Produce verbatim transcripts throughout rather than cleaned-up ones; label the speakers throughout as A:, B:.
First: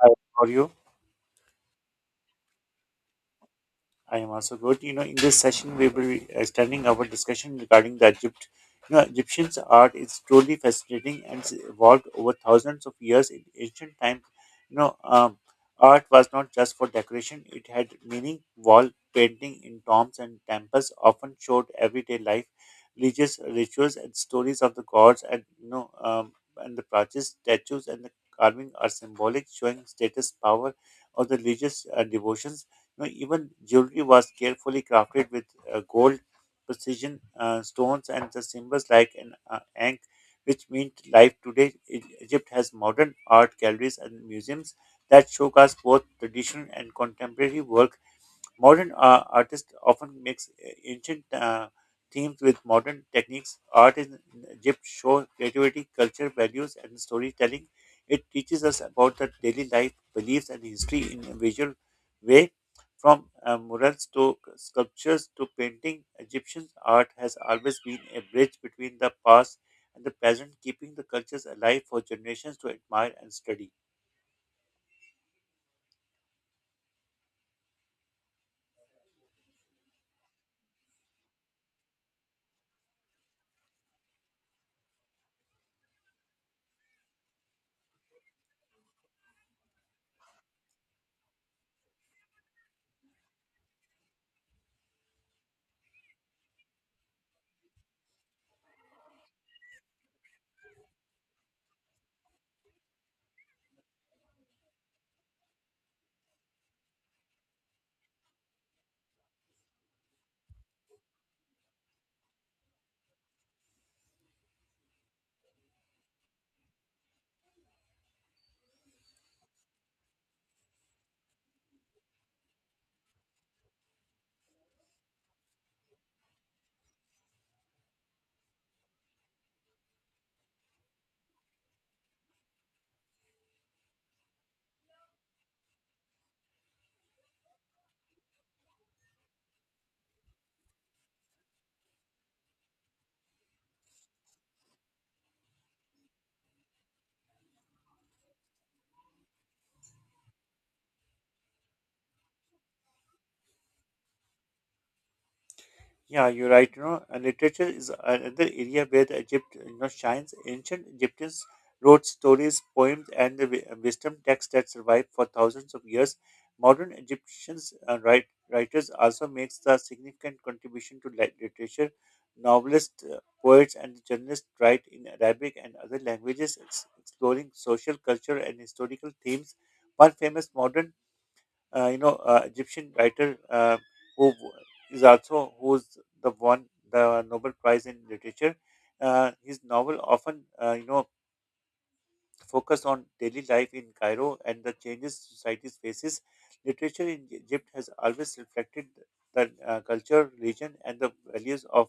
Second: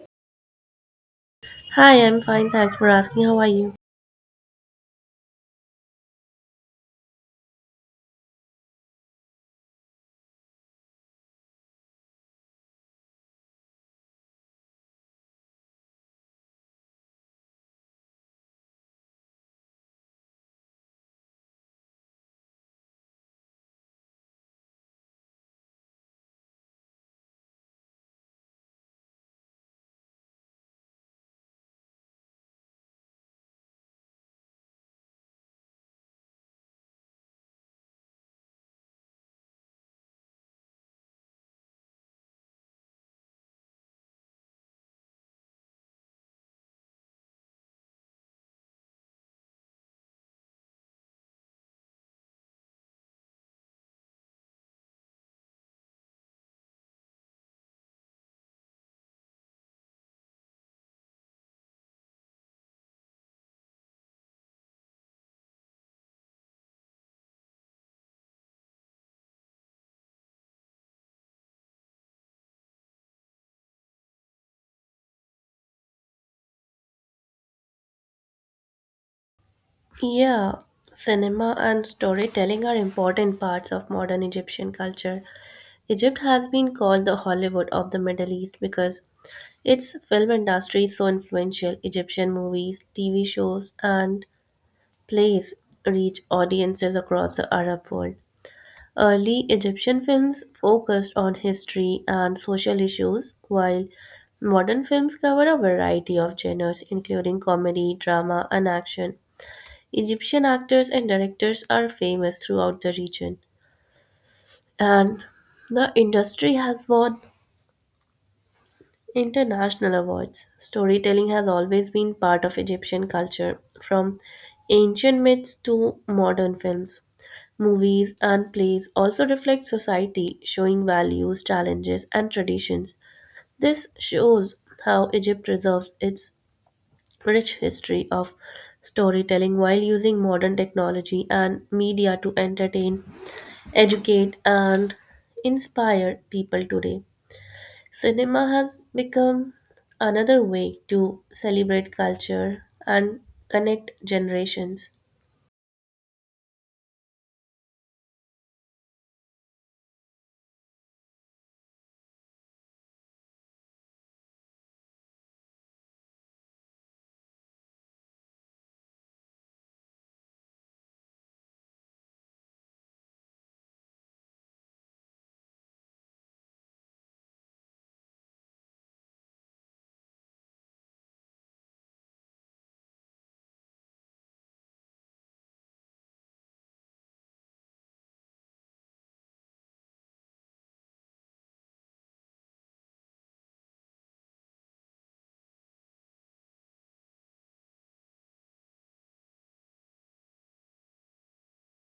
A: Hi, how are you?
B: Hi, I'm fine. Thanks for asking. How are you?
A: I am also good. You know, in this session, we will be extending our discussion regarding the Egypt. You know, Egyptians' art is truly fascinating and it's evolved over thousands of years. In ancient times. you know, um, Art was not just for decoration; it had meaning. Wall painting in tombs and temples often showed everyday life, religious rituals, and stories of the gods. And you know, um, and the plaques, statues, and the carving are symbolic, showing status, power, or the religious uh, devotions. You know, even jewelry was carefully crafted with uh, gold, precision uh, stones, and the symbols like an uh, ankh, which mean life today. E- Egypt has modern art galleries and museums that showcase both traditional and contemporary work. Modern uh, artists often mix uh, ancient uh, themes with modern techniques. Art in Egypt shows creativity, culture, values, and storytelling. It teaches us about the daily life, beliefs, and history in a visual way. From uh, murals to sculptures to painting, Egyptian art has always been a bridge between the past and the present, keeping the cultures alive for generations to admire and study.
B: Yeah, cinema and storytelling are important parts of modern Egyptian culture. Egypt has been called the Hollywood of the Middle East because its film industry is so influential. Egyptian movies, T V shows, and plays reach audiences across the Arab world. Early Egyptian films focused on history and social issues, while modern films cover a variety of genres, including comedy, drama, and action. Egyptian actors and directors are famous throughout the region, and the industry has won international awards. Storytelling has always been part of Egyptian culture, from ancient myths to modern films. Movies and plays also reflect society, showing values, challenges, and traditions. This shows how Egypt preserves its rich history of storytelling while using modern technology and media to entertain, educate, and inspire people today. Cinema has become another way to celebrate culture and connect generations.
A: Yeah, you're right. You know, uh, literature is uh, another area where the Egypt, you know, shines. Ancient Egyptians wrote stories, poems, and the wi- wisdom texts that survived for thousands of years. Modern Egyptians uh, write, writers also makes a significant contribution to lit- literature. Novelists, uh, poets, and journalists write in Arabic and other languages, ex- exploring social, culture, and historical themes. One famous modern uh, you know uh, Egyptian writer uh, who w- is also who's the one the Nobel Prize in literature. Uh, his novel often uh, you know focus on daily life in Cairo and the changes society faces. Literature in Egypt has always reflected the uh, culture, religion, and the values of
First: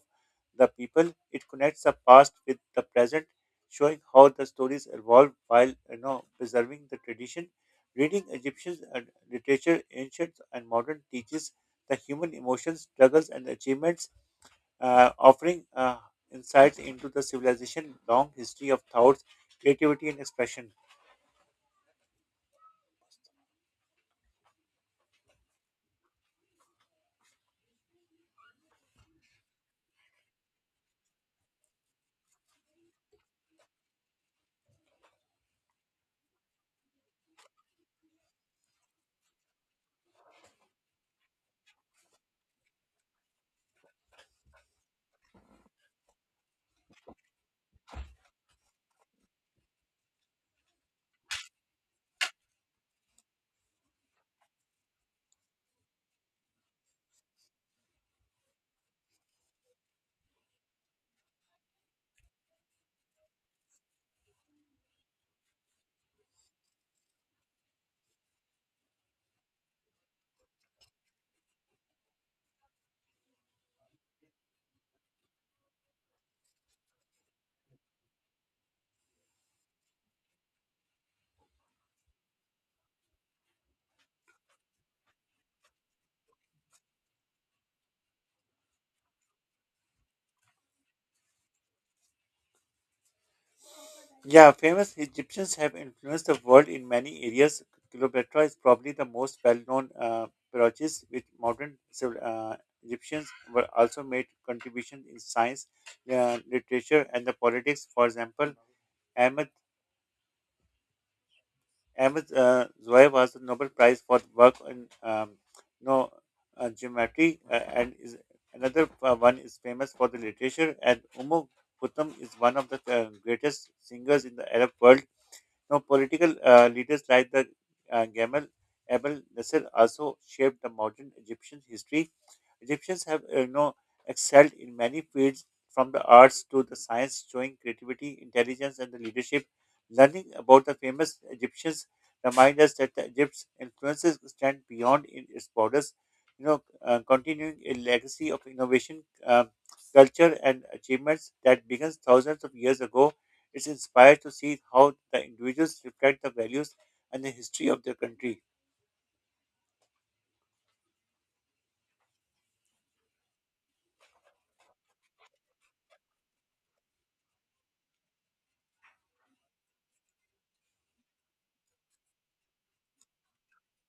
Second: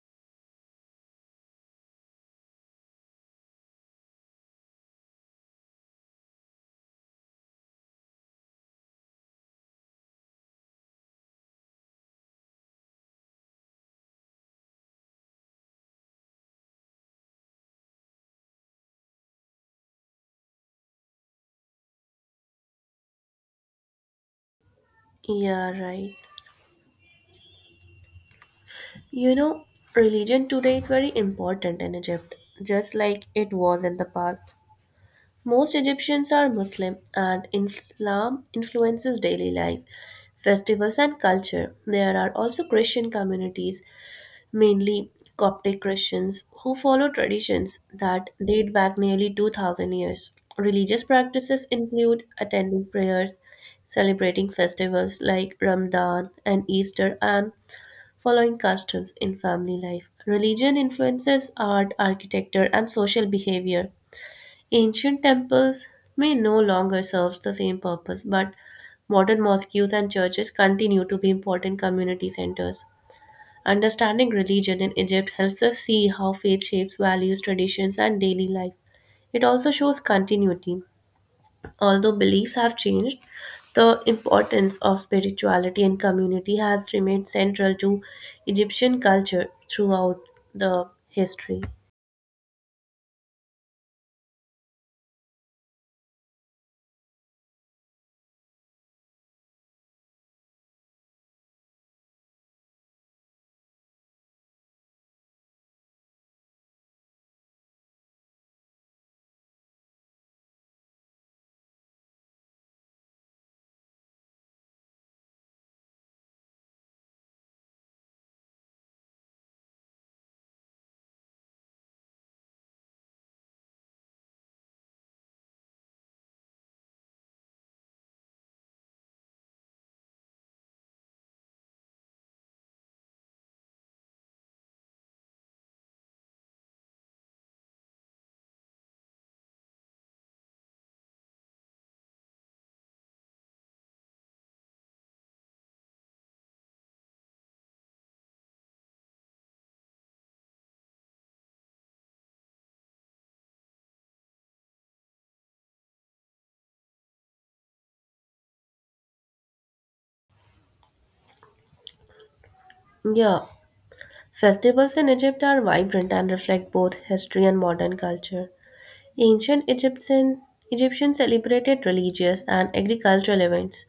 A: the people. It connects the past with the present, showing how the stories evolve while you know preserving the tradition. Reading Egyptian uh, literature, ancient and modern, teaches the human emotions, struggles, and achievements, uh, offering uh, insights into the civilization long history of thoughts, creativity, and expression.
B: Yeah, right. You know, religion today is very important in Egypt, just like it was in the past. Most Egyptians are Muslim, and Islam influences daily life, festivals, and culture. There are also Christian communities, mainly Coptic Christians, who follow traditions that date back nearly two thousand years. Religious practices include attending prayers, celebrating festivals like Ramadan and Easter, and following customs in family life. Religion influences art, architecture, and social behavior. Ancient temples may no longer serve the same purpose, but modern mosques and churches continue to be important community centers. Understanding religion in Egypt helps us see how faith shapes values, traditions, and daily life. It also shows continuity. Although beliefs have changed, the importance of spirituality and community has remained central to Egyptian culture throughout the history.
A: Yeah, famous Egyptians have influenced the world in many areas. Cleopatra is probably the most well-known uh, pyrogist, which modern civil, uh, Egyptians were also made contributions in science, uh, literature, and the politics. For example, Ahmed Ahmed uh, Zohar was the Nobel Prize for work on um, no uh, geometry, uh, and is another uh, one is famous for the literature. And Umm Kulthum is one of the uh, greatest singers in the Arab world. Now, political uh, leaders like the uh, Gamal Abdel Nasser also shaped the modern Egyptian history. Egyptians have, uh, you know, excelled in many fields, from the arts to the science, showing creativity, intelligence, and the leadership. Learning about the famous Egyptians reminds us that the Egypt's influences extend beyond in its borders. You know, uh, continuing a legacy of innovation, uh, culture, and achievements that begins thousands of years ago. It's inspiring to see how the individuals reflect the values and the history of their country.
B: Yeah, festivals in Egypt are vibrant and reflect both history and modern culture. Ancient Egyptian, Egyptians celebrated religious and agricultural events,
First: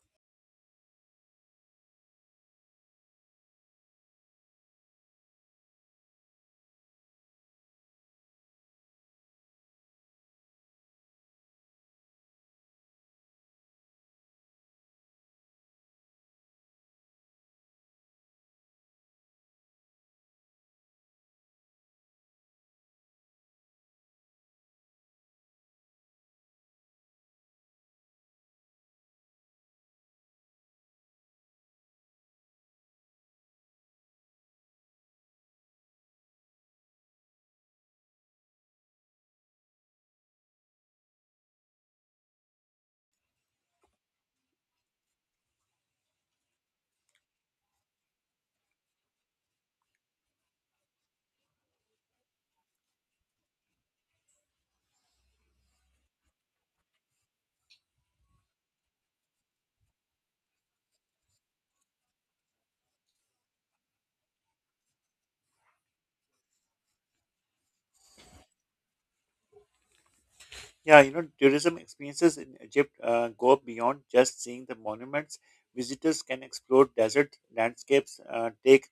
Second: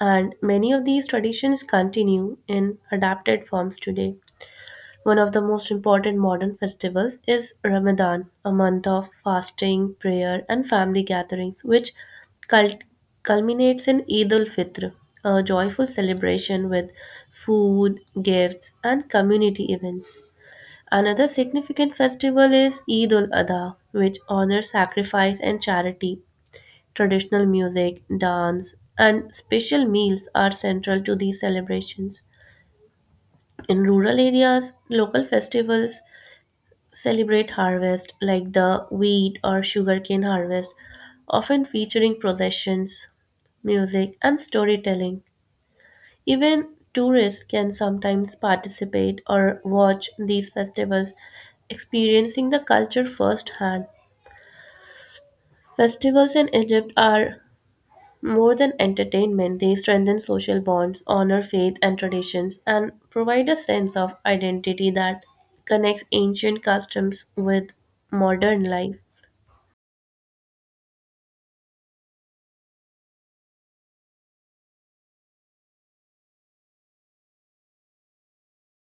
B: and many of these traditions continue in adapted forms today. One of the most important modern festivals is Ramadan, a month of fasting, prayer, and family gatherings, which cul- culminates in Eid al Fitr, a joyful celebration with food, gifts, and community events. Another significant festival is Eid al Adha, which honors sacrifice and charity. Traditional music, dance, and special meals are central to these celebrations. In rural areas, local festivals celebrate harvest like the wheat or sugarcane harvest, often featuring processions, music, and storytelling. Even tourists can sometimes participate or watch these festivals, experiencing the culture firsthand. Festivals in Egypt are more than entertainment. They strengthen social bonds, honor faith and traditions, and provide a sense of identity that connects ancient customs with modern life.
A: Yeah, you know, tourism experiences in Egypt uh, go beyond just seeing the monuments. Visitors can explore desert landscapes, uh, take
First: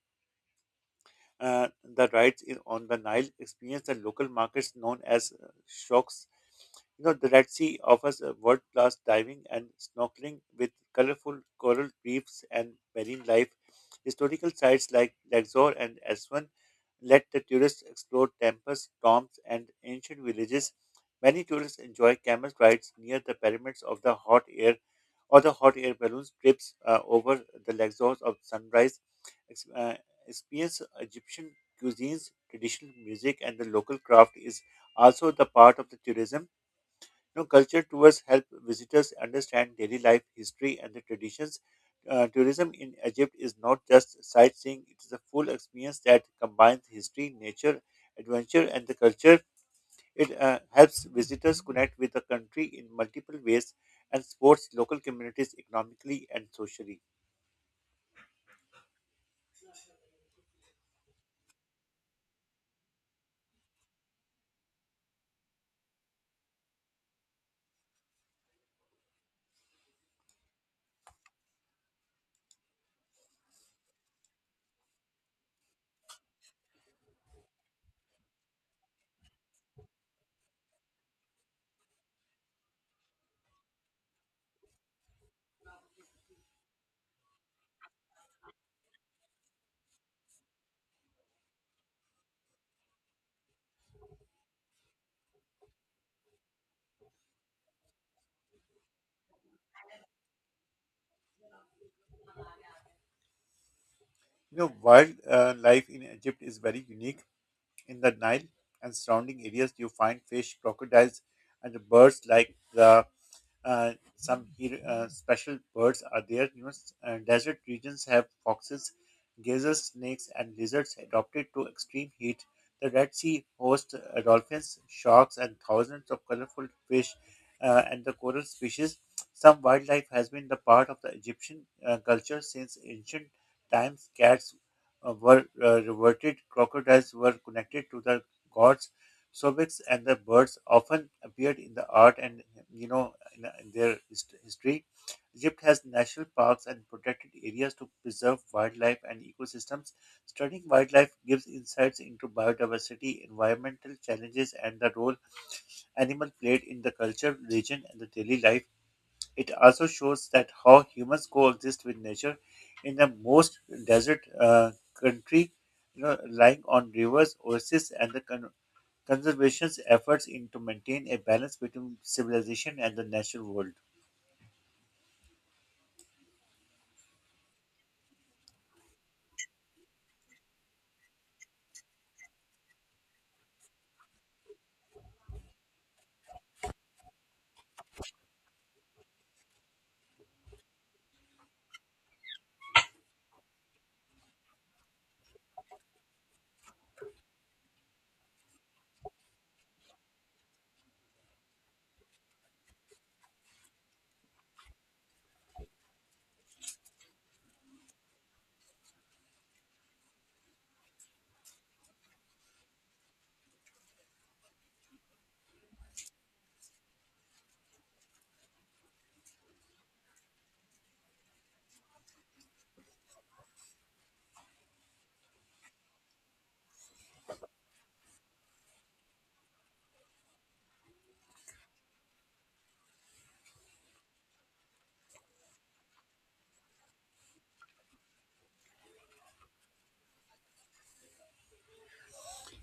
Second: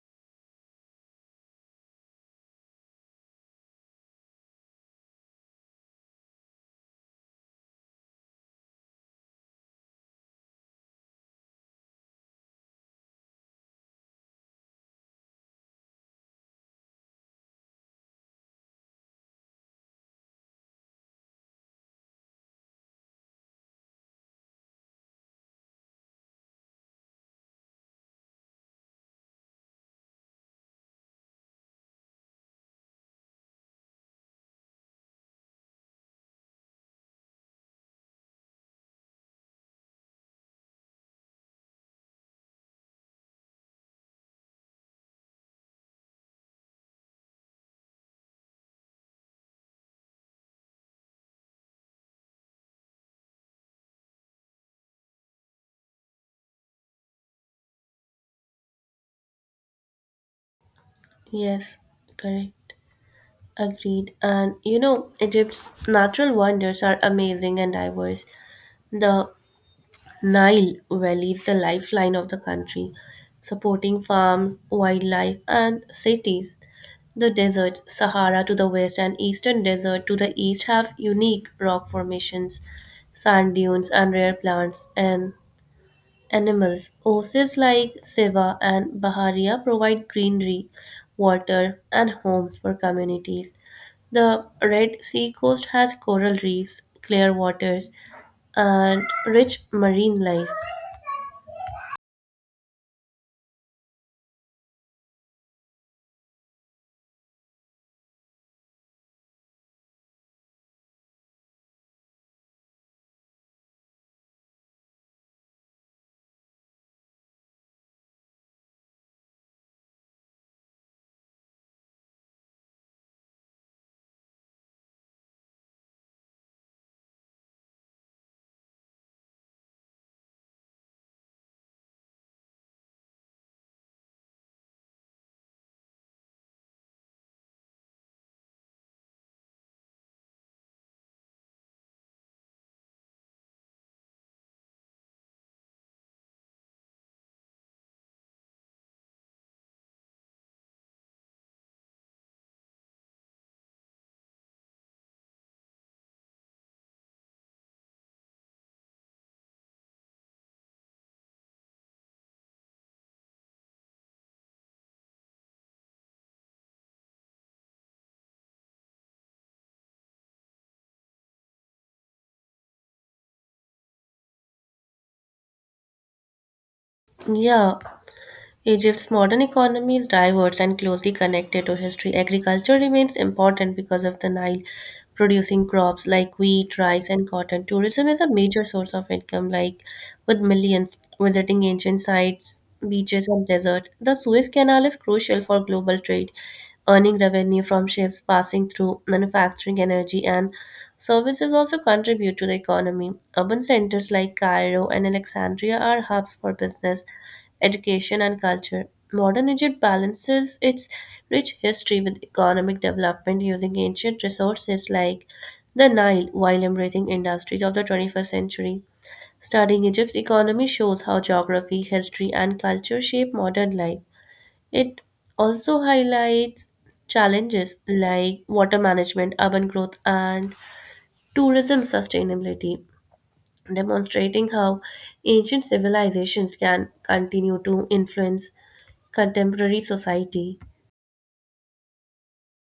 A: uh, the rides in, on the Nile experienced the local markets known as uh, shocks. You know, the Red Sea offers a world-class diving and snorkeling with colorful coral reefs and marine life. Historical sites like Luxor and Aswan let the tourists explore temples, tombs, and ancient villages. Many tourists enjoy camel rides near the pyramids of the hot air or the hot air balloons trips uh, over the Luxor of sunrise ex- uh, experience Egyptian cuisines, traditional music, and the local craft is also the part of the tourism. You know, culture tours help visitors understand daily life, history, and the traditions. Uh, tourism in Egypt is not just sightseeing; it is a full experience that combines history, nature, adventure, and the culture. It uh, helps visitors connect with the country in multiple ways and supports local communities economically and socially.
B: Yes, correct. Agreed. And you know, Egypt's natural wonders are amazing and diverse. The Nile Valley is the lifeline of the country, supporting farms, wildlife, and cities. The deserts, Sahara to the west and Eastern Desert to the east, have unique rock formations, sand dunes, and rare plants and animals. Oases like Seva and Baharia provide greenery, water, and homes for communities. The Red Sea coast has coral reefs, clear waters, and rich marine life.
A: You know, wildlife in Egypt is very unique. In the Nile and surrounding areas, you find fish, crocodiles, and birds like the uh, some hero, uh, special birds are there. You know, s- uh, desert regions have foxes, gazelles, snakes, and lizards adapted to extreme heat. The Red Sea hosts uh, dolphins, sharks, and thousands of colorful fish uh, and the coral species. Some wildlife has been the part of the Egyptian uh, culture since ancient times. Cats uh, were uh, reverted, crocodiles were connected to the gods. Sobex and the birds often appeared in the art and you know in, uh, in their hist- history. Egypt has national parks and protected areas to preserve wildlife and ecosystems. Studying wildlife gives insights into biodiversity, environmental challenges, and the role animal played in the culture, religion, and the daily life. It also shows that how humans coexist with nature in the most desert uh, country, you know, relying on rivers, oases, and the con- conservation's efforts in to maintain a balance between civilization and the natural world.
B: Yeah, Egypt's modern economy is diverse and closely connected to history. Agriculture remains important because of the Nile, producing crops like wheat, rice, and cotton. Tourism is a major source of income, like with millions visiting ancient sites, beaches, and deserts. The Suez Canal is crucial for global trade, earning revenue from ships passing through. Manufacturing, energy, and services also contribute to the economy. Urban centers like Cairo and Alexandria are hubs for business, education, and culture. Modern Egypt balances its rich history with economic development, using ancient resources like the Nile while embracing industries of the twenty-first century. Studying Egypt's economy shows how geography, history, and culture shape modern life. It also highlights challenges like water management, urban growth, and tourism sustainability, demonstrating how ancient civilizations can continue to influence contemporary society.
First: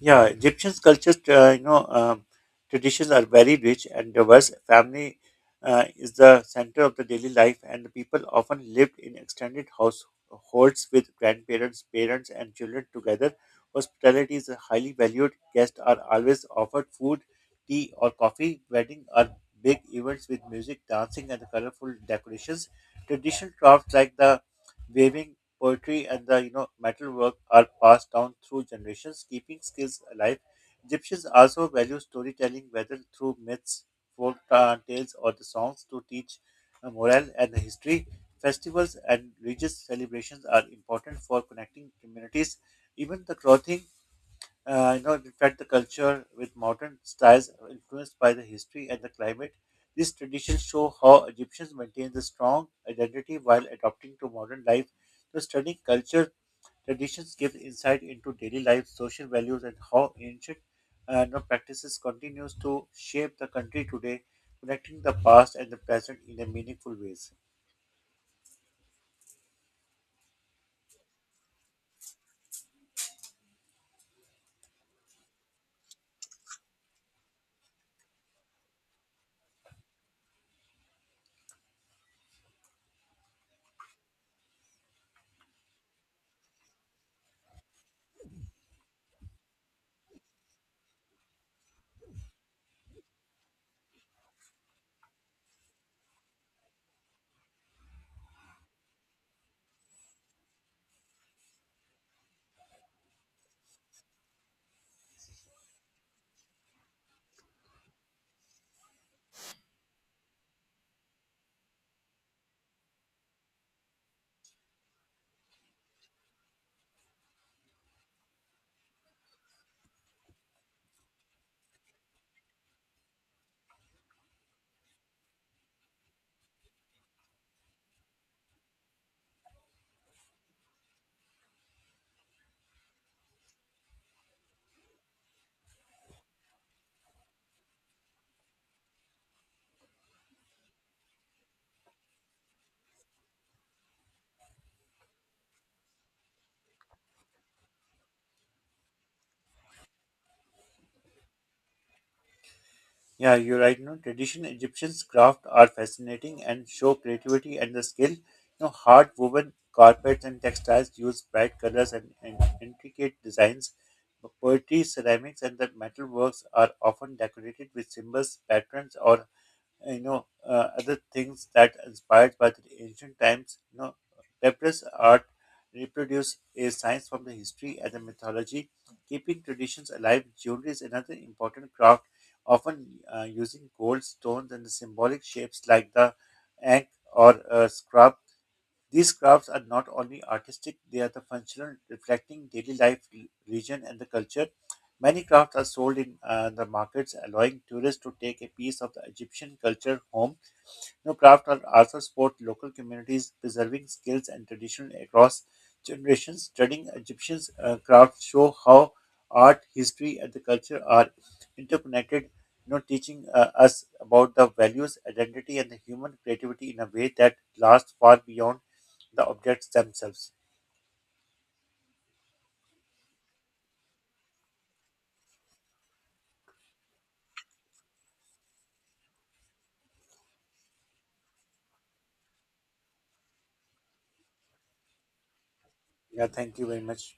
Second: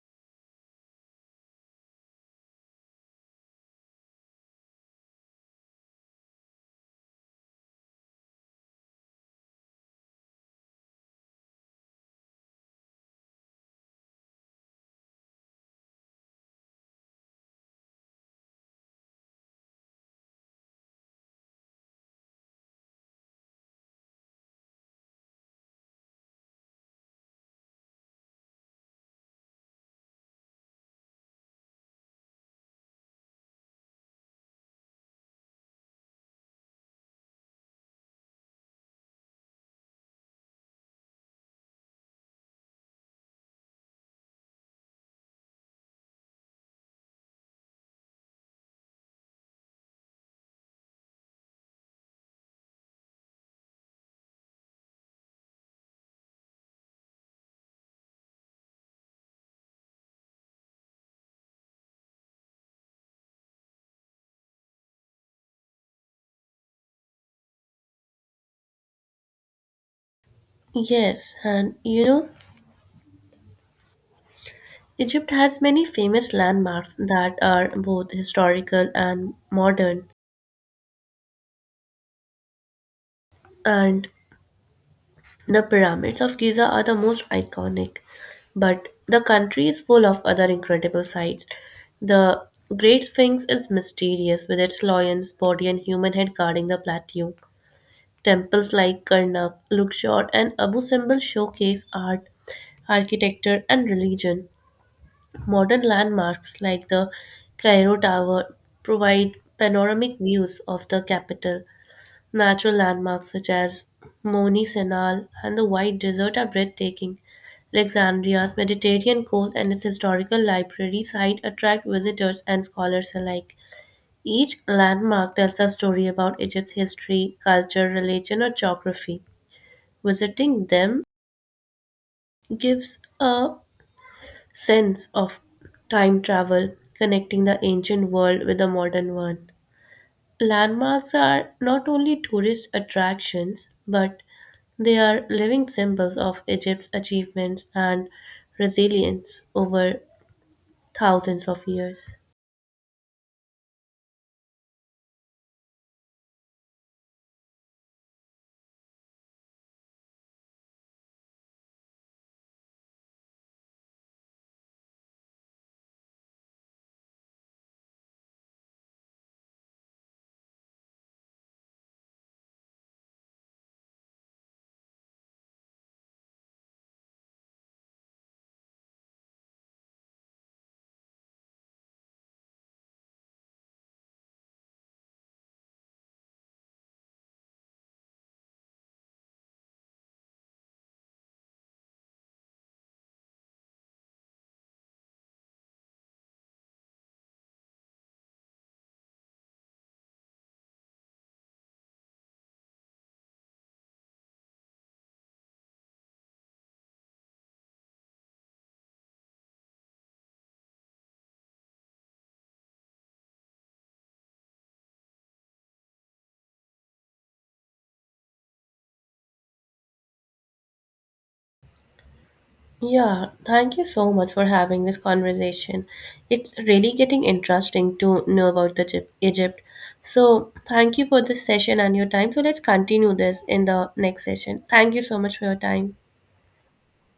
A: Yeah, Egyptian culture, uh, you know, um, traditions are very rich and diverse. Family uh, is the center of the daily life, and the people often lived in extended households with grandparents, parents, and children together. Hospitality is highly valued. Guests are always offered food, tea, or coffee. Weddings are big events with music, dancing, and colorful decorations. Traditional crafts like the waving poetry and the you know metalwork are passed down through generations, keeping skills alive. Egyptians also value storytelling, whether through myths, folk uh, tales, or the songs, to teach uh, morale and history. Festivals and religious celebrations are important for connecting communities. Even the clothing uh, you know, in fact, the culture with modern styles influenced by the history and the climate. These traditions show how Egyptians maintained the strong identity while adapting to modern life. The studying culture traditions gives insight into daily life, social values, and how ancient uh, you know, practices continues to shape the country today, connecting the past and the present in a meaningful ways.
B: Yes, and you know, Egypt has many famous landmarks that are both historical and modern, and the pyramids of Giza are the most iconic. But the country is full of other incredible sights. The Great Sphinx is mysterious, with its lion's body and human head guarding the plateau. Temples like Karnak, Luxor, and Abu Simbel showcase art, architecture, and religion. Modern landmarks like the Cairo Tower provide panoramic views of the capital. Natural landmarks such as Moni Senal and the White Desert are breathtaking. Alexandria's Mediterranean coast and its historical library site attract visitors and scholars alike. Each landmark tells a story about Egypt's history, culture, religion, or geography. Visiting them gives a sense of time travel, connecting the ancient world with the modern one. Landmarks are not only tourist attractions, but they are living symbols of Egypt's achievements and resilience over thousands of years.
A: Yeah, you're right. You know, traditional Egyptian's craft are fascinating and show creativity and the skill. You know, hard woven carpets and textiles use bright colors and, and intricate designs. Poetry, ceramics, and the metalworks are often decorated with symbols, patterns, or you know uh, other things that inspired by the ancient times, you know, papyrus art reproduce a science from the history and the mythology, keeping traditions alive. Jewelry is another important craft, often uh, using gold stones and symbolic shapes like the ankh or uh, scrub. These crafts are not only artistic, they are the functional, reflecting daily life, re- region, and the culture. Many crafts are sold in uh, the markets, allowing tourists to take a piece of the Egyptian culture home. You know, craft are also support local communities preserving skills and tradition across generations. Studying Egyptian uh, crafts show how art, history, and the culture are interconnected. You know, teaching uh, us about the values, identity, and the human creativity in a way that lasts far beyond the objects themselves.
B: Yeah, thank you so much for having this conversation. It's really getting interesting to know about the Egypt. Egypt. So, thank you for this session and your time. So, let's continue this in the next session. Thank you so much for your time.
A: Yeah, thank you very much.